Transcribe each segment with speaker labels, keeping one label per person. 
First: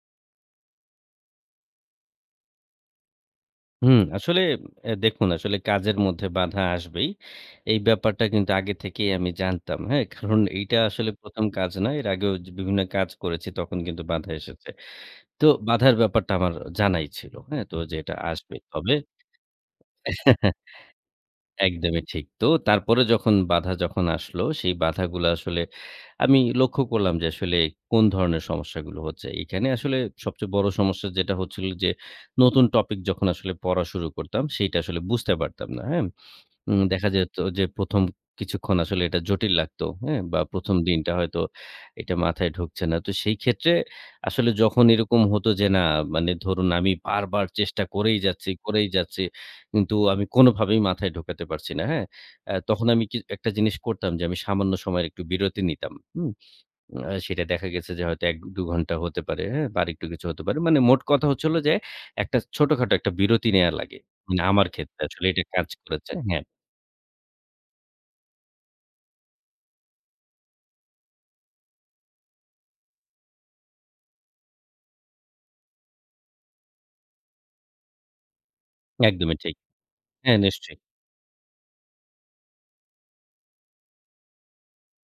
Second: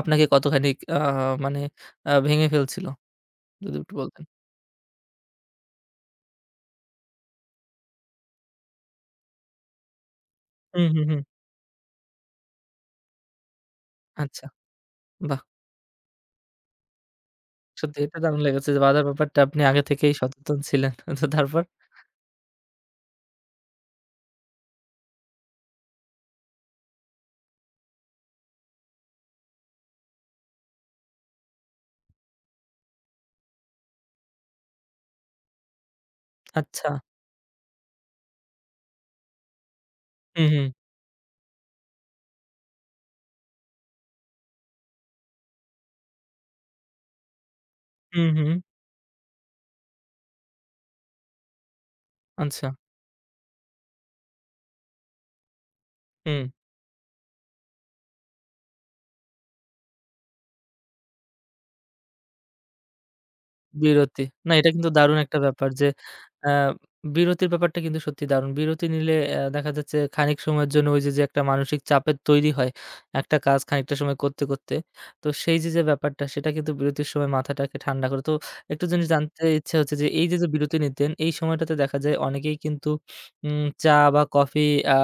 Speaker 1: আপনাকে কতখানিক আ মানে আ ভেঙে ফেলছিল? যদি একটু
Speaker 2: হুম,
Speaker 1: বলতেন।
Speaker 2: আসলে এ দেখুন আসলে কাজের মধ্যে বাঁধা আসবেই। এই ব্যাপারটা কিন্তু আগে থেকেই আমি জানতাম, হ্যাঁ। কারণ এইটা
Speaker 1: হুম, হুম,
Speaker 2: আসলে
Speaker 1: হুম।
Speaker 2: প্রথম কাজ নয়, এর আগেও জ বিভিন্ন কাজ করেছি, তখন কিন্তু বাধা
Speaker 1: আচ্ছা,
Speaker 2: এসেছে।
Speaker 1: বাহ!
Speaker 2: তো বাধার ব্যাপারটা আমার জানাই ছিল। হ্যাঁ, তো যে
Speaker 1: সত্যি,
Speaker 2: এটা
Speaker 1: এটা দারুণ
Speaker 2: আসবে।
Speaker 1: লেগেছে যে,
Speaker 2: তবে
Speaker 1: বাজার ব্যাপারটা আপনি আগে থেকেই সচেতন ছিলেন। আচ্ছা তারপর?
Speaker 2: একদমই ঠিক। তো, তারপরে যখন বাধা যখন আসলো সেই বাধাগুলো আসলে আমি লক্ষ্য করলাম যে, আসলে কোন ধরনের সমস্যাগুলো হচ্ছে? এখানে আসলে সবচেয়ে বড় সমস্যা যেটা হচ্ছিল যে, নতুন টপিক যখন আসলে পড়া শুরু করতাম সেটা আসলে বুঝতে পারতাম না, হ্যাঁ। উম
Speaker 1: আচ্ছা।
Speaker 2: দেখা যেত যে, প্রথম কিছুক্ষণ আসলে এটা জটিল লাগতো হ্যাঁ, বা
Speaker 1: হুম, হুম।
Speaker 2: ১ম দিনটা হয়তো এটা মাথায় ঢুকছে না। তো সেই ক্ষেত্রে আসলে যখন এরকম হতো যে, না মানে ধরুন আমি বারবার চেষ্টা করেই
Speaker 1: হুম,
Speaker 2: যাচ্ছি
Speaker 1: হুম।
Speaker 2: করেই যাচ্ছি, কিন্তু আমি কোনভাবেই মাথায় ঢোকাতে পারছি না, হ্যা। অ্যা
Speaker 1: আচ্ছা।
Speaker 2: তখন আমি কি একটা জিনিস করতাম যে, আমি সামান্য সময়ের একটু বিরতি নিতাম, হুম।
Speaker 1: হুম।
Speaker 2: অ্যা সেটা দেখা গেছে যে, হয়তো ১-২ ঘন্টা হতে পারে, হ্যাঁ, বা আর একটু কিছু হতে পারে। মানে মোট কথা হচ্ছে হলো যে, একটা ছোটখাটো একটা বিরতি নেয়া লাগে,
Speaker 1: বিরতি, না
Speaker 2: আমার
Speaker 1: এটা কিন্তু
Speaker 2: ক্ষেত্রে
Speaker 1: দারুণ
Speaker 2: আসলে
Speaker 1: একটা
Speaker 2: এটা কাজ
Speaker 1: ব্যাপার যে,
Speaker 2: করেছে, হ্যাঁ।
Speaker 1: অ্যা বিরতির ব্যাপারটা কিন্তু সত্যিই দারুণ। বিরতি নিলে অ্যা দেখা যাচ্ছে খানিক সময়ের জন্য ওই যে, যে একটা মানসিক চাপের তৈরি হয়, একটা কাজ খানিকটা সময় করতে, করতে। তো সেই যে, যে ব্যাপারটা সেটা কিন্তু বিরতির সময় মাথাটাকে ঠান্ডা করে। তো একটা জিনিস
Speaker 2: একদমই
Speaker 1: জানতে
Speaker 2: ঠিক।
Speaker 1: ইচ্ছে হচ্ছে যে, এই যে,
Speaker 2: হ্যাঁ,
Speaker 1: যে বিরতি
Speaker 2: নিশ্চয়ই।
Speaker 1: নিতেন এই সময়টাতে দেখা যায় অনেকেই কিন্তু উম চা বা কফি আ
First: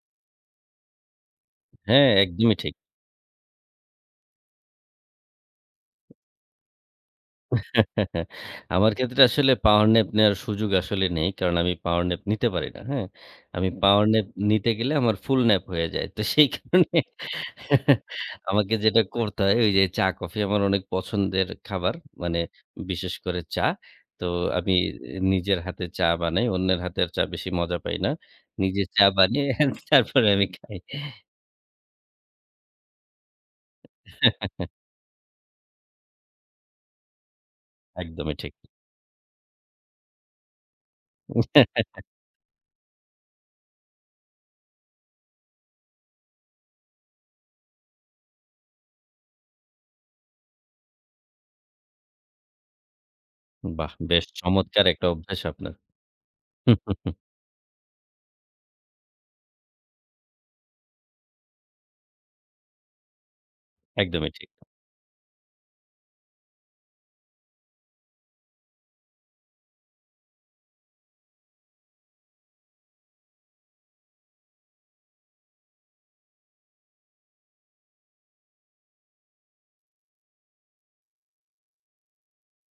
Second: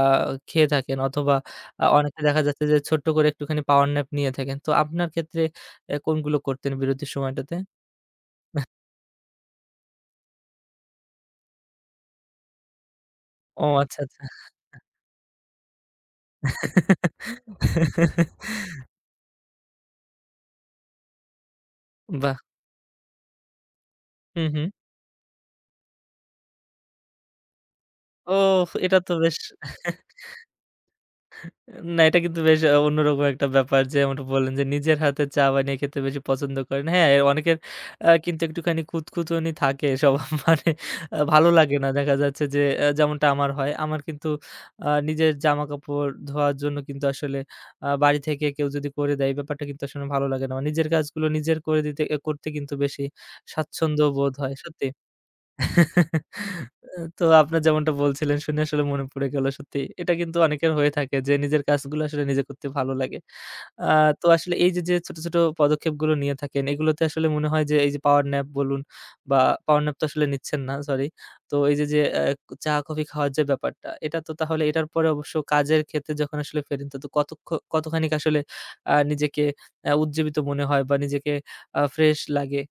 Speaker 1: খেয়ে থাকেন, অথবা আ
Speaker 2: হ্যাঁ,
Speaker 1: অনেকে দেখা
Speaker 2: একদমই
Speaker 1: যাচ্ছে
Speaker 2: ঠিক।
Speaker 1: যে ছোট্ট করে একটুখানি পাওয়ার ন্যাপ নিয়ে থাকেন। তো আপনার ক্ষেত্রে অ্যা কোনগুলো করতেন বিরতির সময়টাতে?
Speaker 2: আমার ক্ষেত্রে আসলে পাওয়ার ন্যাপ নেওয়ার সুযোগ আসলে নেই, কারণ আমি পাওয়ার ন্যাপ নিতে পারি না, হ্যাঁ।
Speaker 1: ও
Speaker 2: আমি
Speaker 1: আচ্ছা,
Speaker 2: পাওয়ার
Speaker 1: আচ্ছা।
Speaker 2: ন্যাপ নিতে গেলে আমার ফুলন্যাপ হয়ে যায়। তো সেই কারণে আমাকে যেটা করতে হয় ওই, যে চা-কফি আমার অনেক পছন্দের খাবার, মানে
Speaker 1: বাহ!
Speaker 2: বিশেষ করে চা। তো
Speaker 1: হুম, হুম।
Speaker 2: আমি নিজের হাতে চা বানাই, অন্যের হাতের চা বেশি মজা পাই না।
Speaker 1: ওফ,
Speaker 2: নিজে
Speaker 1: এটা
Speaker 2: চা
Speaker 1: তো বেশ!
Speaker 2: বানিয়ে তারপরে আমি খাই।
Speaker 1: না এটা কিন্তু বেশ অন্যরকম একটা ব্যাপার যে্মন টা বললেন যে, নিজের হাতে চা বানিয়ে খেতে বেশি পছন্দ করেন। হ্যাঁ অনেকের অ্যা
Speaker 2: একদমই
Speaker 1: কিন্তু
Speaker 2: ঠিক।
Speaker 1: একটুখানি খুঁতখুঁতনি থাকে সবার মানে আ ভালো লাগে না। দেখা যাচ্ছে যে আ যেমনটা আমার হয় আমার কিন্তু আ নিজের জামাকাপড় ধোয়ার জন্য কিন্তু আসলে আ বাড়ি থেকে কেউ যদি করে দেয়, এই ব্যাপারটা কিন্তু আসলে ভালো লাগে না। নিজের কাজগুলো নিজের করে দিতে আ করতে কিন্তু বেশি
Speaker 2: বাহ!
Speaker 1: স্বাচ্ছন্দ্য
Speaker 2: বেশ
Speaker 1: বোধ হয়,
Speaker 2: চমৎকার
Speaker 1: সত্যি।
Speaker 2: একটা অভ্যাস আপনার।
Speaker 1: অ্যা তো আপনার যেমনটা বলছিলেন শুনে আসলে মনে পড়ে গেল সত্যি। এটা কিন্তু অনেকের হয়ে থাকে যে, নিজের কাজগুলো আসলে নিজে করতে ভালো লাগে। আ তো
Speaker 2: একদমই ঠিক।
Speaker 1: আসলে এই যে, যে ছোট, ছোট পদক্ষেপগুলো নিয়ে থাকেন, এগুলোতে আসলে মনে হয় যে, এই যে পাওয়ার ন্যাপ বলুন বা পাওয়ার ন্যাপ তো আসলে নিচ্ছেন না, সরি। তো এই যে, যে আ ক চা-কফি খাওয়ার যে ব্যাপারটা, এটা তো তাহলে এটার পরে অবশ্য কাজের ক্ষেত্রে যখন আসলে ফেরত [unintelligible] তো কত খ কতখানিক আসলে আ নিজেকে আ উজ্জীবিত মনে হয় বা নিজেকে আ ফ্রেশ লাগে?